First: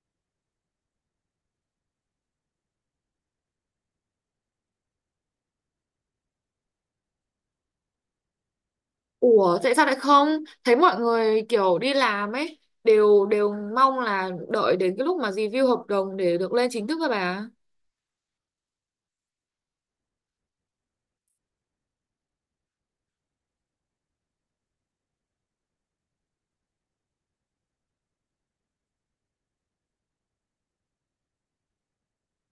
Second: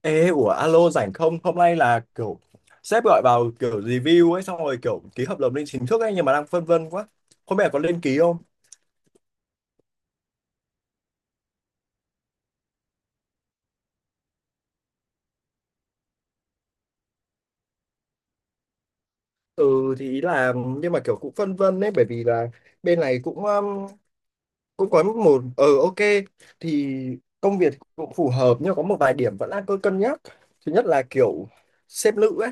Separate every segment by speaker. Speaker 1: Ê, ủa alo rảnh không? Hôm nay là kiểu sếp gọi vào kiểu review ấy xong rồi kiểu ký hợp đồng lên chính thức ấy, nhưng mà đang phân vân quá. Không biết là có lên ký không?
Speaker 2: Ủa tại sao lại không? Thấy mọi người kiểu đi làm ấy đều đều mong là đợi đến cái lúc mà review hợp đồng để được lên chính thức các bà.
Speaker 1: Ừ, thì ý là nhưng mà kiểu cũng phân vân đấy, bởi vì là bên này cũng cũng có một thì công việc cũng phù hợp, nhưng có một vài điểm vẫn đang cứ cân nhắc. Thứ nhất là kiểu sếp nữ ấy,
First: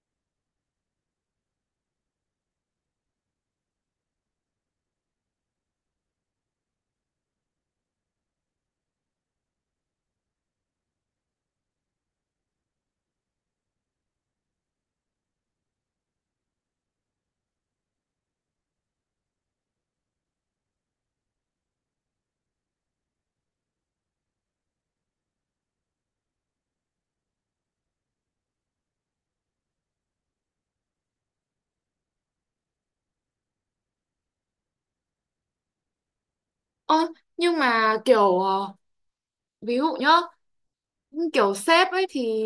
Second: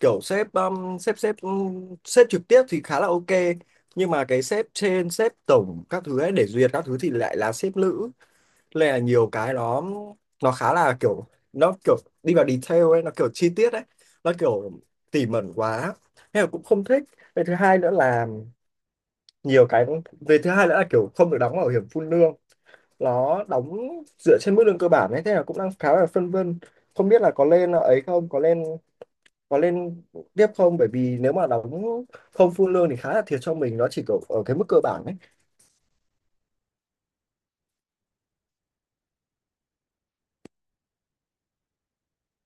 Speaker 1: kiểu sếp sếp sếp sếp trực tiếp thì khá là ok, nhưng mà cái sếp trên, sếp tổng các thứ ấy để duyệt các thứ thì lại là sếp nữ, nên là nhiều cái nó khá là kiểu, nó kiểu đi vào detail ấy, nó kiểu chi tiết ấy, nó kiểu tỉ mẩn quá, nên là cũng không thích. Về thứ hai nữa là nhiều cái, về thứ hai nữa là kiểu không được đóng bảo hiểm phun lương, nó đóng dựa trên mức lương cơ bản ấy, thế là cũng đang khá là phân vân không biết là có lên ấy không, có lên, có lên tiếp không, bởi vì nếu mà đóng không phun lương thì khá là thiệt cho mình, nó chỉ kiểu ở cái mức cơ bản ấy.
Speaker 2: Ơ nhưng mà kiểu ví dụ nhá, kiểu sếp ấy thì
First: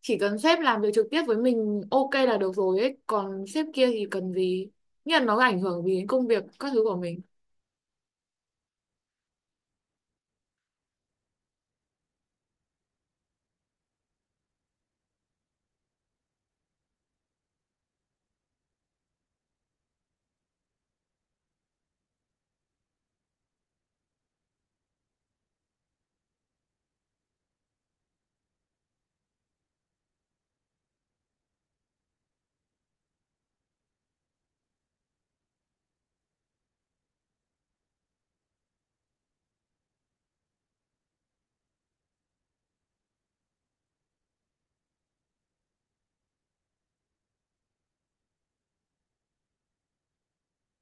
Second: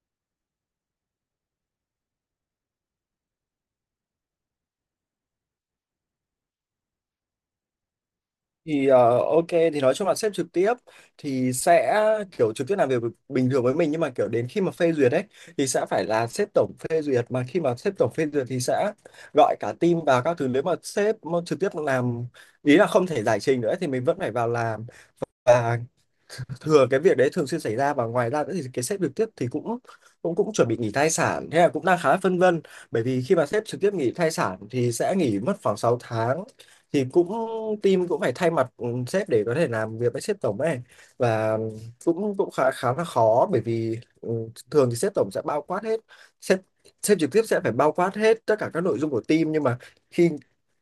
Speaker 2: chỉ cần sếp làm việc trực tiếp với mình ok là được rồi ấy, còn sếp kia thì cần gì? Nghĩa là nó ảnh hưởng gì đến công việc các thứ của mình.
Speaker 1: Thì ok, thì nói chung là sếp trực tiếp thì sẽ kiểu trực tiếp làm việc bình thường với mình, nhưng mà kiểu đến khi mà phê duyệt ấy thì sẽ phải là sếp tổng phê duyệt, mà khi mà sếp tổng phê duyệt thì sẽ gọi cả team vào các thứ, nếu mà sếp mà trực tiếp làm, ý là không thể giải trình nữa thì mình vẫn phải vào làm. Và thường cái việc đấy thường xuyên xảy ra, và ngoài ra nữa thì cái sếp trực tiếp thì cũng cũng cũng chuẩn bị nghỉ thai sản, thế là cũng đang khá là phân vân, bởi vì khi mà sếp trực tiếp nghỉ thai sản thì sẽ nghỉ mất khoảng 6 tháng, thì cũng team cũng phải thay mặt sếp để có thể làm việc với sếp tổng ấy. Và cũng cũng khá khá là khó, bởi vì thường thì sếp tổng sẽ bao quát hết, sếp, sếp trực tiếp sẽ phải bao quát hết tất cả các nội dung của team, nhưng mà khi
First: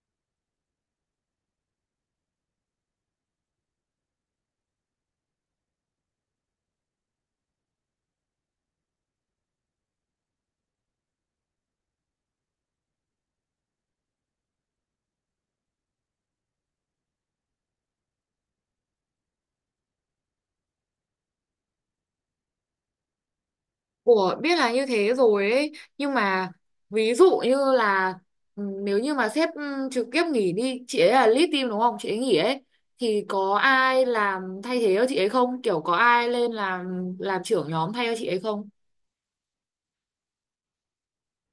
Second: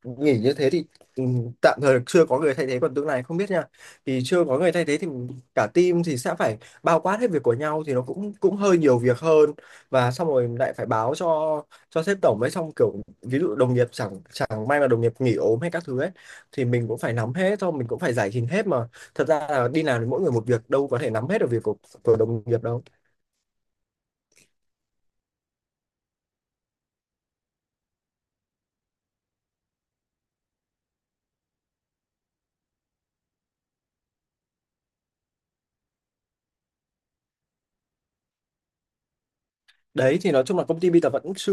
Speaker 1: nghỉ như thế thì ừ, tạm thời chưa có người thay thế, còn tương lai không biết nha, thì chưa có người thay thế thì cả team thì sẽ phải bao quát hết việc của nhau, thì nó cũng cũng hơi nhiều việc hơn. Và xong rồi lại phải báo cho sếp tổng ấy, xong kiểu ví dụ đồng nghiệp chẳng chẳng may mà đồng nghiệp nghỉ ốm hay các thứ ấy thì mình cũng phải nắm hết thôi, mình cũng phải giải trình hết, mà thật ra là đi làm thì mỗi người một việc, đâu có thể nắm hết được việc của đồng nghiệp đâu.
Speaker 2: Ủa, biết là như thế rồi ấy, nhưng mà ví dụ như là nếu như mà sếp trực tiếp nghỉ đi, chị ấy là lead team đúng không? Chị ấy nghỉ ấy thì có ai làm thay thế cho chị ấy không? Kiểu có ai lên làm trưởng nhóm thay cho chị ấy không?
Speaker 1: Đấy, thì nói chung là công ty bây giờ vẫn chưa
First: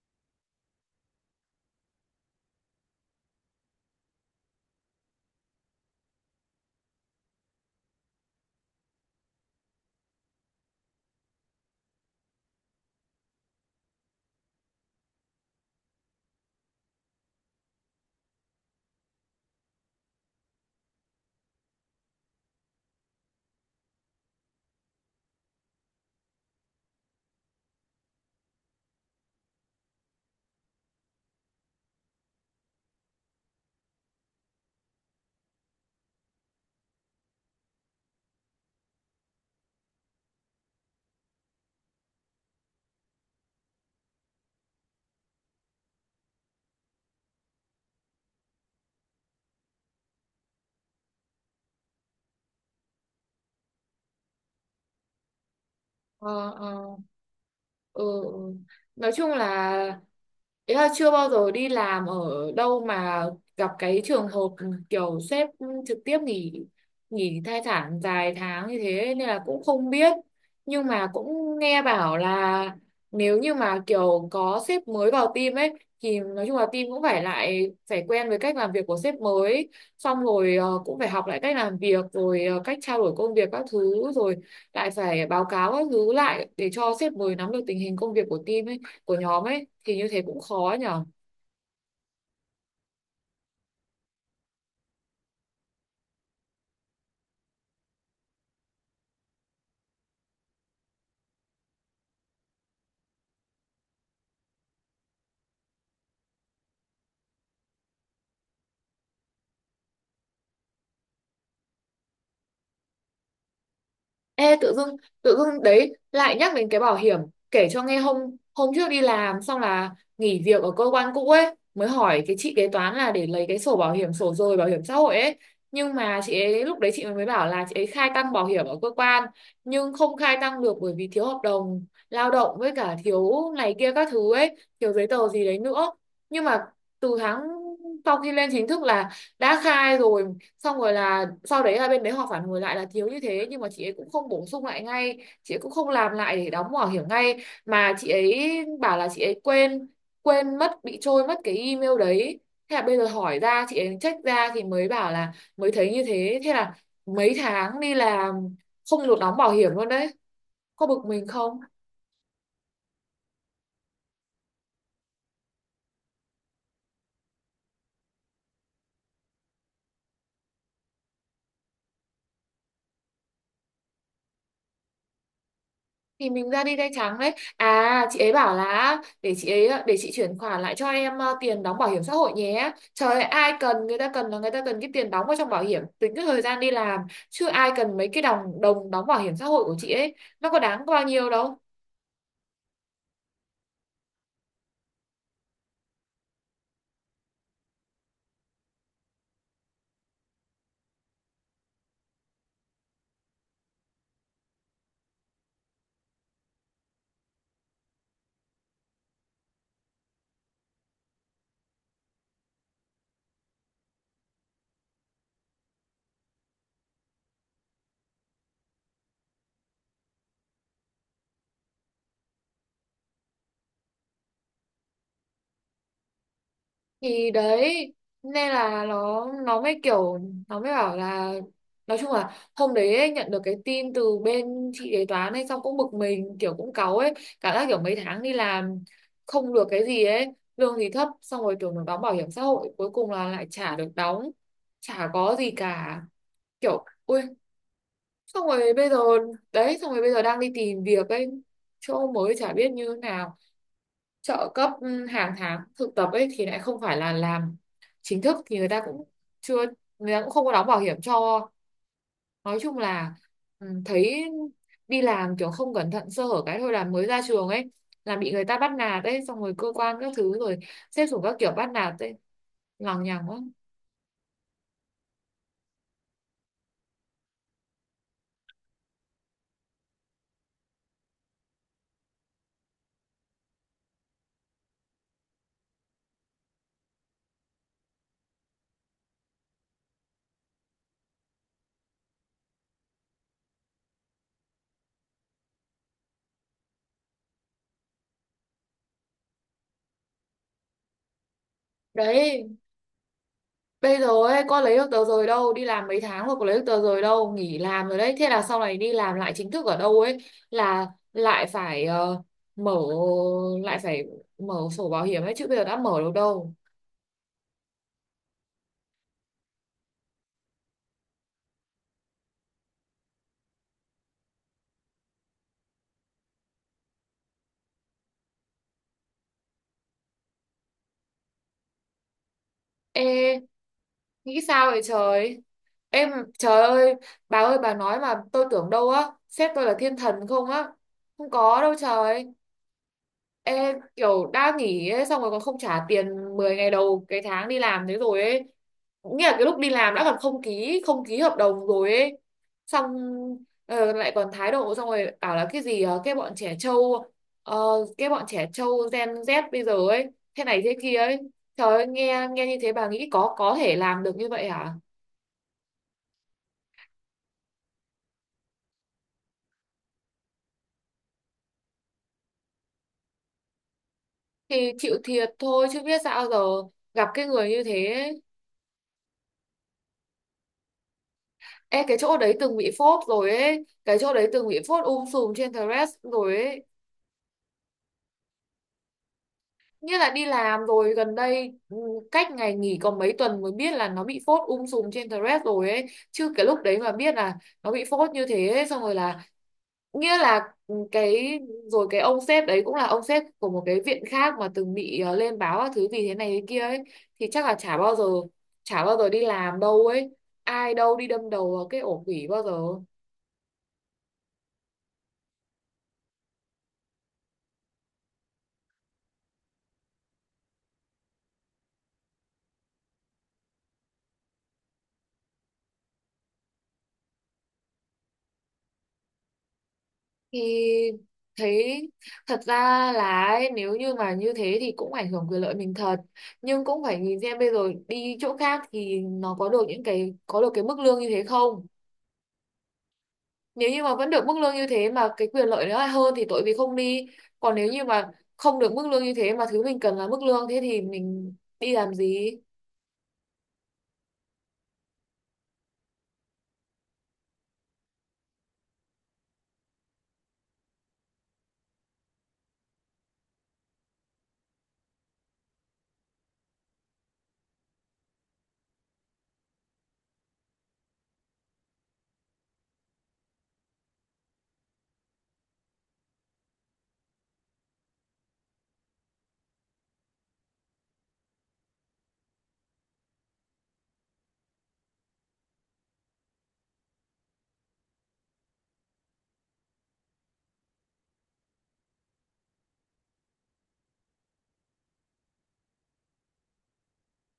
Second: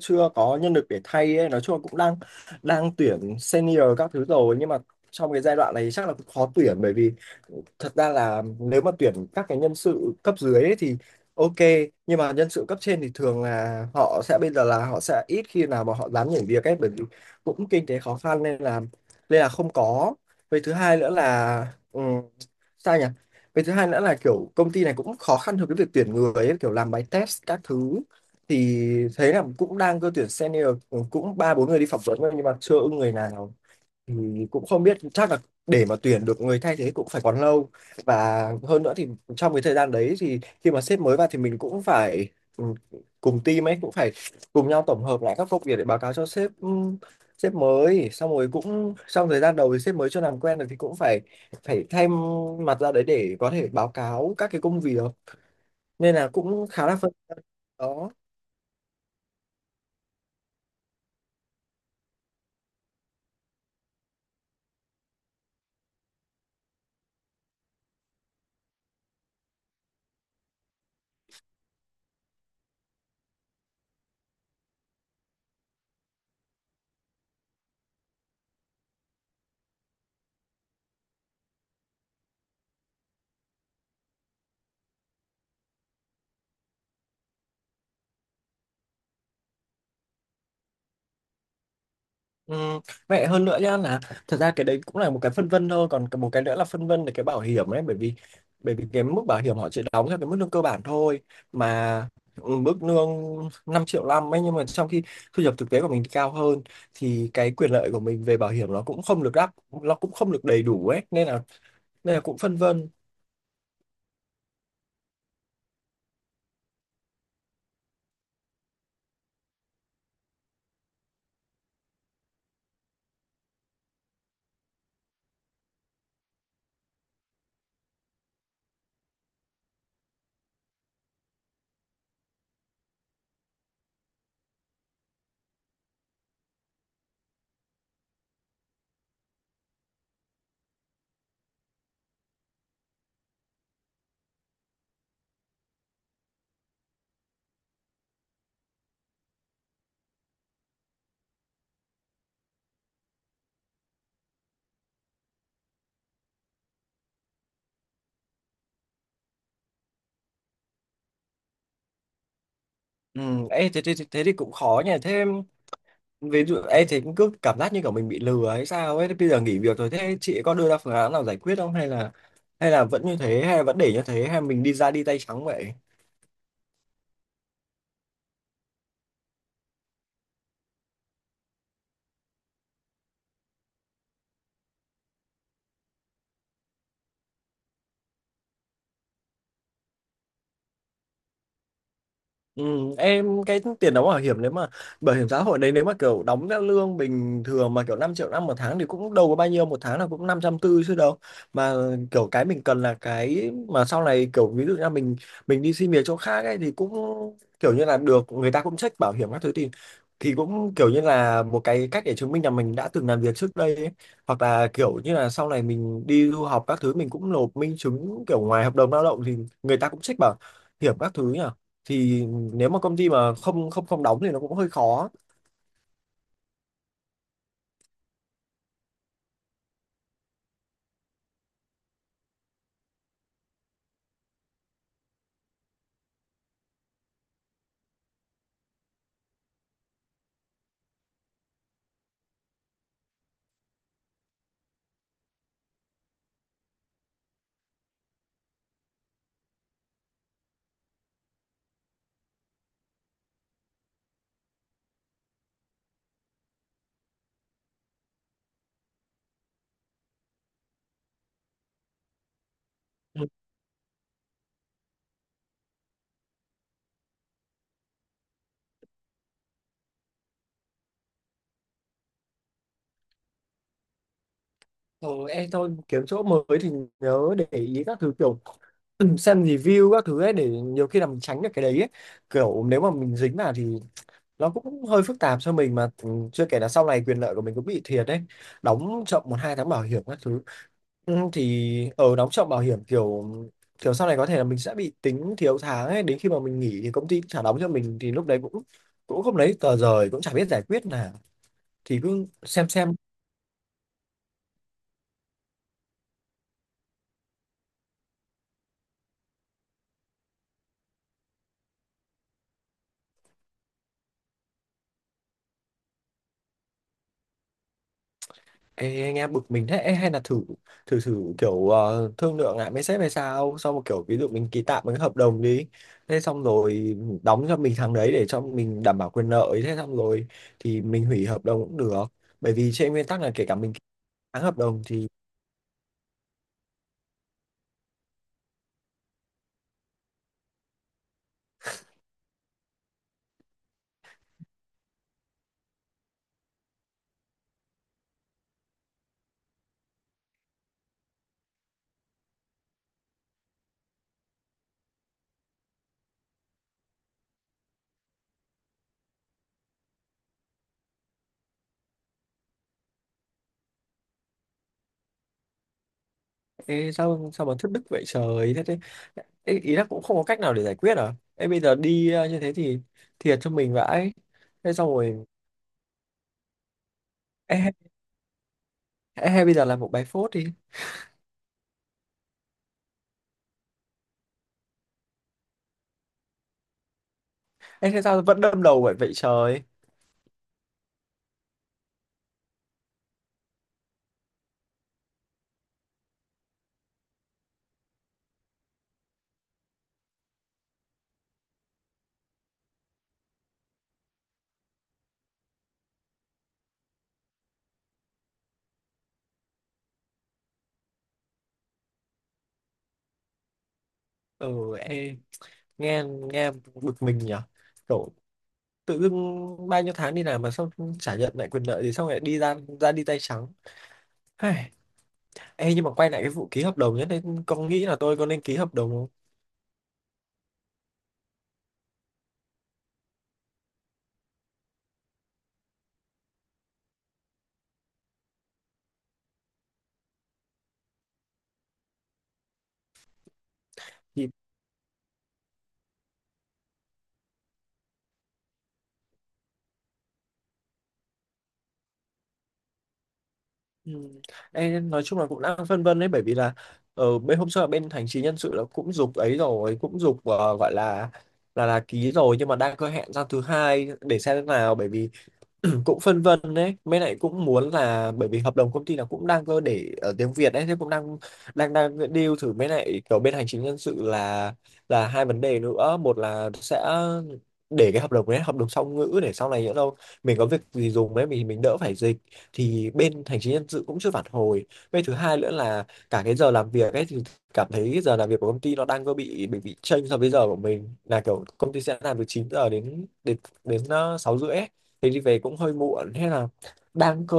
Speaker 1: chưa có nhân lực để thay ấy. Nói chung là cũng đang đang tuyển senior các thứ rồi, nhưng mà trong cái giai đoạn này chắc là cũng khó tuyển, bởi vì thật ra là nếu mà tuyển các cái nhân sự cấp dưới ấy thì ok, nhưng mà nhân sự cấp trên thì thường là họ sẽ, bây giờ là họ sẽ ít khi nào mà họ dám nhảy việc ấy, bởi vì cũng kinh tế khó khăn nên là, nên là không có. Với thứ hai nữa là ừ, sao nhỉ, cái thứ hai nữa là kiểu công ty này cũng khó khăn trong cái việc tuyển người ấy, kiểu làm bài test các thứ, thì thấy là cũng đang cơ tuyển senior, cũng 3 4 người đi phỏng vấn rồi nhưng mà chưa ưng người nào. Ừ, cũng không biết, chắc là để mà tuyển được người thay thế cũng phải còn lâu. Và hơn nữa thì trong cái thời gian đấy, thì khi mà sếp mới vào thì mình cũng phải ừ, cùng team ấy cũng phải cùng nhau tổng hợp lại các công việc để báo cáo cho sếp, sếp mới. Xong rồi cũng trong thời gian đầu thì sếp mới chưa làm quen được thì cũng phải phải thay mặt ra đấy để có thể báo cáo các cái công việc, nên là
Speaker 2: Ờ,
Speaker 1: cũng khá
Speaker 2: ờ.
Speaker 1: là phân. Đó.
Speaker 2: Ừ. Ừ. Nói chung là ý là chưa bao giờ đi làm ở đâu mà gặp cái trường hợp kiểu sếp trực tiếp nghỉ nghỉ thai sản dài tháng như thế nên là cũng không biết, nhưng mà cũng nghe bảo là nếu như mà kiểu có sếp mới vào team ấy thì nói chung là team cũng lại phải quen với cách làm việc của sếp mới, xong rồi cũng phải học lại cách làm việc rồi cách trao đổi công việc các thứ, rồi lại phải báo cáo các thứ lại để cho sếp mới nắm được tình hình công việc của team ấy, của nhóm ấy thì như thế cũng khó nhỉ.
Speaker 1: Ừ, vậy hơn nữa nhá là thật ra cái đấy cũng là một cái phân vân thôi, còn một cái nữa là phân vân về cái bảo hiểm đấy, bởi vì cái mức bảo hiểm họ chỉ đóng theo cái mức lương cơ bản thôi, mà mức lương 5.500.000 ấy, nhưng mà trong khi thu nhập thực tế của mình thì cao hơn, thì cái quyền lợi của mình về bảo hiểm nó cũng không được đáp, nó cũng không được đầy đủ ấy, nên là, nên là cũng phân vân.
Speaker 2: Ê tự dưng đấy lại nhắc đến cái bảo hiểm, kể cho nghe hôm hôm trước đi làm xong là nghỉ việc ở cơ quan cũ ấy, mới hỏi cái chị kế toán là để lấy cái sổ bảo hiểm sổ rồi bảo hiểm xã hội ấy, nhưng mà chị ấy lúc đấy chị mới bảo là chị ấy khai tăng bảo hiểm ở cơ quan nhưng không khai tăng được bởi vì thiếu hợp đồng lao động với cả thiếu này kia các thứ ấy, thiếu giấy tờ gì đấy nữa, nhưng mà từ tháng sau khi lên chính thức là đã khai rồi, xong rồi là sau đấy là bên đấy họ phản hồi lại là thiếu như thế nhưng mà chị ấy cũng không bổ sung lại ngay, chị ấy cũng không làm lại để đóng bảo hiểm ngay mà chị ấy bảo là chị ấy quên quên mất, bị trôi mất cái email đấy, thế là bây giờ hỏi ra chị ấy check ra thì mới bảo là mới thấy như thế. Thế là mấy tháng đi làm không được đóng bảo hiểm luôn đấy, có bực mình không?
Speaker 1: Ừ, ê, thế, thế, thế thì cũng khó nhỉ. Thế ví dụ em thấy cũng cứ cảm giác như kiểu mình bị lừa hay sao ấy, bây giờ nghỉ việc rồi thế chị có đưa ra phương án nào giải quyết không, hay là, hay là vẫn như thế, hay là vẫn để như thế, hay mình đi ra đi tay trắng vậy?
Speaker 2: Thì mình ra đi tay trắng đấy, à chị ấy bảo là để chị chuyển khoản lại cho em tiền đóng bảo hiểm xã hội nhé. Trời ơi, ai cần, người ta cần là người ta cần cái tiền đóng vào trong bảo hiểm tính cái thời gian đi làm chứ ai cần mấy cái đồng đồng đóng bảo hiểm xã hội của chị ấy, nó có đáng bao nhiêu đâu.
Speaker 1: Ừ, em cái tiền đóng bảo hiểm, nếu mà bảo hiểm xã hội đấy, nếu mà kiểu đóng theo lương bình thường mà kiểu 5.500.000 một tháng, thì cũng đâu có bao nhiêu, một tháng là cũng 540.000 chứ đâu. Mà kiểu cái mình cần là cái mà sau này kiểu ví dụ như là mình đi xin việc chỗ khác ấy, thì cũng kiểu như là được, người ta cũng check bảo hiểm các thứ, thì cũng kiểu như là một cái cách để chứng minh là mình đã từng làm việc trước đây ấy. Hoặc là kiểu như là sau này mình đi du học các thứ, mình cũng nộp minh chứng kiểu ngoài hợp đồng lao động, thì người ta cũng check bảo hiểm các thứ nhỉ. Thì nếu mà công ty mà không không không đóng thì nó cũng hơi khó.
Speaker 2: Thì đấy, nên là nó mới kiểu nó mới bảo là, nói chung là hôm đấy ấy, nhận được cái tin từ bên chị kế toán ấy xong cũng bực mình, kiểu cũng cáu ấy, cảm giác kiểu mấy tháng đi làm không được cái gì ấy, lương thì thấp xong rồi tưởng được đóng bảo hiểm xã hội cuối cùng là lại chả được đóng, chả có gì cả, kiểu ui, xong rồi bây giờ đấy, xong rồi bây giờ đang đi tìm việc ấy chỗ mới chả biết như thế nào, trợ cấp hàng tháng thực tập ấy thì lại không phải là làm chính thức thì chưa người ta cũng không có đóng bảo hiểm cho. Nói chung là
Speaker 1: Ừ.
Speaker 2: thấy đi làm kiểu không cẩn thận sơ hở cái thôi là mới ra trường ấy là bị người ta bắt nạt ấy, xong rồi cơ quan các thứ rồi xếp xuống các kiểu bắt nạt ấy, lằng nhằng quá.
Speaker 1: Ờ, em thôi kiếm chỗ mới thì nhớ để ý các thứ, kiểu xem review các thứ ấy, để nhiều khi là mình tránh được cái đấy ấy. Kiểu nếu mà mình dính vào thì nó cũng hơi phức tạp cho mình. Mà chưa kể là sau này quyền lợi của mình cũng bị thiệt đấy, đóng chậm 1 2 tháng bảo hiểm các thứ. Ừ, thì ở đóng chậm bảo hiểm, kiểu kiểu sau này có thể là mình sẽ bị tính thiếu tháng ấy, đến khi mà mình nghỉ thì công ty cũng trả đóng cho mình, thì lúc đấy cũng cũng không lấy tờ rời, cũng chả biết giải quyết nào, thì cứ
Speaker 2: Đấy,
Speaker 1: xem xem.
Speaker 2: bây giờ ấy, con lấy được tờ rời đâu, đi làm mấy tháng rồi có lấy được tờ rời đâu, nghỉ làm rồi đấy. Thế là sau này đi làm lại chính thức ở đâu ấy là lại phải ờ, mở lại phải mở sổ bảo hiểm ấy chứ bây giờ đã mở được đâu.
Speaker 1: Ê, anh em bực mình thế. Ê, hay là thử, thử kiểu thương lượng lại với sếp hay sao, xong một kiểu ví dụ mình ký tạm một cái hợp đồng đi, thế xong rồi đóng cho mình tháng đấy để cho mình đảm bảo quyền lợi, thế xong rồi thì mình hủy hợp đồng cũng được, bởi vì trên
Speaker 2: Ê,
Speaker 1: nguyên tắc là kể cả mình ký
Speaker 2: nghĩ
Speaker 1: tháng hợp
Speaker 2: sao vậy
Speaker 1: đồng thì...
Speaker 2: trời? Em Trời ơi bà nói mà tôi tưởng đâu á, sếp tôi là thiên thần không á. Không có đâu trời. Ê, kiểu đã nghỉ ấy, xong rồi còn không trả tiền 10 ngày đầu cái tháng đi làm thế rồi ấy. Nghĩa là cái lúc đi làm đã còn không ký hợp đồng rồi ấy. Xong lại còn thái độ, xong rồi bảo là cái gì ờ, cái bọn trẻ trâu Gen Z bây giờ ấy, thế này thế kia ấy. Trời ơi, nghe nghe như thế bà nghĩ có thể làm được như vậy hả?
Speaker 1: Ê, sao sao mà thất đức vậy trời. Thế, thế, ê, ý là cũng không có cách nào để giải quyết à? Ê, bây giờ đi như thế thì thiệt cho mình vãi.
Speaker 2: Thì
Speaker 1: Thế xong
Speaker 2: chịu
Speaker 1: rồi
Speaker 2: thiệt thôi chứ biết sao giờ, gặp cái người
Speaker 1: ê,
Speaker 2: như
Speaker 1: hay
Speaker 2: thế.
Speaker 1: hay bây giờ làm một bài phốt đi.
Speaker 2: Ê, cái chỗ đấy từng bị phốt rồi ấy, cái chỗ đấy từng bị phốt sùm trên Threads rồi ấy,
Speaker 1: Ê, thế sao vẫn đâm đầu vậy vậy trời?
Speaker 2: nghĩa là đi làm rồi gần đây cách ngày nghỉ còn mấy tuần mới biết là nó bị phốt sùm trên Threads rồi ấy, chứ cái lúc đấy mà biết là nó bị phốt như thế ấy, xong rồi là nghĩa là rồi cái ông sếp đấy cũng là ông sếp của một cái viện khác mà từng bị lên báo các thứ vì thế này thế kia ấy, thì chắc là chả bao giờ đi làm đâu ấy, ai đâu đi đâm đầu vào cái ổ quỷ bao giờ.
Speaker 1: Ừ, ê, nghe, nghe bực mình nhỉ. Kiểu tự dưng bao nhiêu tháng đi làm mà sao chả nhận lại quyền lợi, thì xong lại đi ra, ra đi tay trắng. Hây, ê, nhưng mà quay lại cái vụ ký hợp đồng nhất đấy, con nghĩ là tôi có nên ký hợp đồng không?
Speaker 2: Thì thấy thật ra là ấy, nếu như mà như thế thì cũng ảnh hưởng quyền lợi mình thật, nhưng cũng phải nhìn xem bây giờ đi chỗ khác thì nó có được những cái có được cái mức lương như thế không, nếu như mà vẫn được
Speaker 1: Thì
Speaker 2: mức lương như thế mà cái quyền lợi nó lại hơn thì tội gì không đi, còn nếu như mà không được mức lương như thế mà thứ mình cần là mức lương thế thì mình đi làm gì.
Speaker 1: ừ, ê, nói chung là cũng đang phân vân đấy, bởi vì là ở bên hôm sau là bên hành chính nhân sự là cũng giục ấy rồi, cũng giục gọi là là ký rồi, nhưng mà đang có hẹn ra thứ hai để xem thế nào, bởi vì cũng phân vân đấy, mấy lại cũng muốn là, bởi vì hợp đồng công ty là cũng đang cơ để ở tiếng Việt đấy, thế cũng đang đang đang deal thử. Mấy lại kiểu bên hành chính nhân sự là hai vấn đề nữa, một là sẽ để cái hợp đồng đấy hợp đồng song ngữ, để sau này nhỡ đâu mình có việc gì dùng ấy, mình đỡ phải dịch, thì bên hành chính nhân sự cũng chưa phản hồi. Với thứ hai nữa là cả cái giờ làm việc ấy, thì cảm thấy cái giờ làm việc của công ty nó đang có bị bị chênh so với giờ của mình, là kiểu công ty sẽ làm từ 9 giờ đến đến đến 6h30, thì đi về cũng hơi muộn, thế là đang cơ,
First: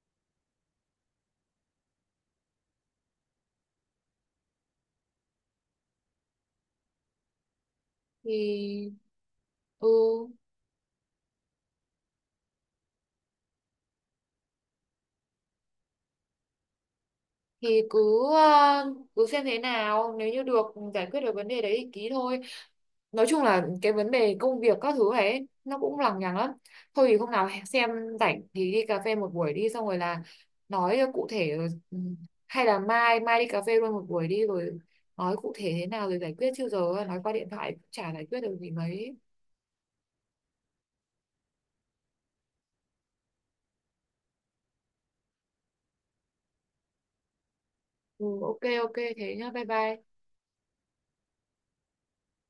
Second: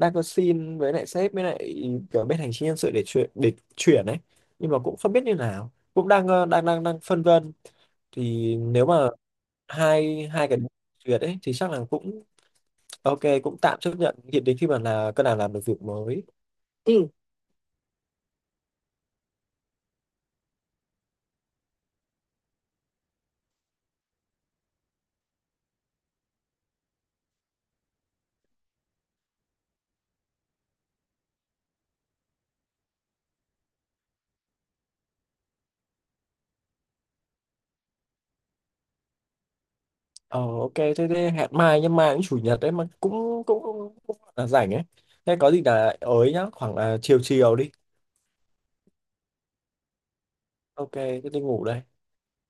Speaker 1: xin với lại sếp, với lại kiểu bên hành chính nhân sự để chuyển, ấy, nhưng mà cũng không biết như nào, cũng đang đang phân vân. Thì nếu
Speaker 2: Thì
Speaker 1: mà
Speaker 2: ừ
Speaker 1: hai hai cái duyệt ấy thì chắc là cũng ok, cũng tạm chấp nhận hiện đến khi mà là cơ nào làm được việc mới. Ừ.
Speaker 2: cứ xem thế nào, nếu như được giải quyết được vấn đề đấy thì ký thôi. Nói chung là cái vấn đề công việc các thứ ấy nó cũng lằng nhằng lắm, thôi thì hôm nào xem rảnh thì đi cà phê một buổi đi, xong rồi là nói cho cụ thể. ừ, hay là mai mai đi cà phê luôn một buổi đi rồi nói cụ thể thế nào rồi giải quyết, chứ giờ nói qua điện thoại cũng chả giải quyết được gì mấy.
Speaker 1: Ờ, ok, thế, thế hẹn mai, nhưng mai cũng chủ nhật đấy mà, cũng cũng là rảnh ấy, thế có gì là ới nhá, khoảng là chiều chiều đi.
Speaker 2: Ừ, ok ok thế nhá, bye bye.
Speaker 1: Ok, thế đi ngủ đây.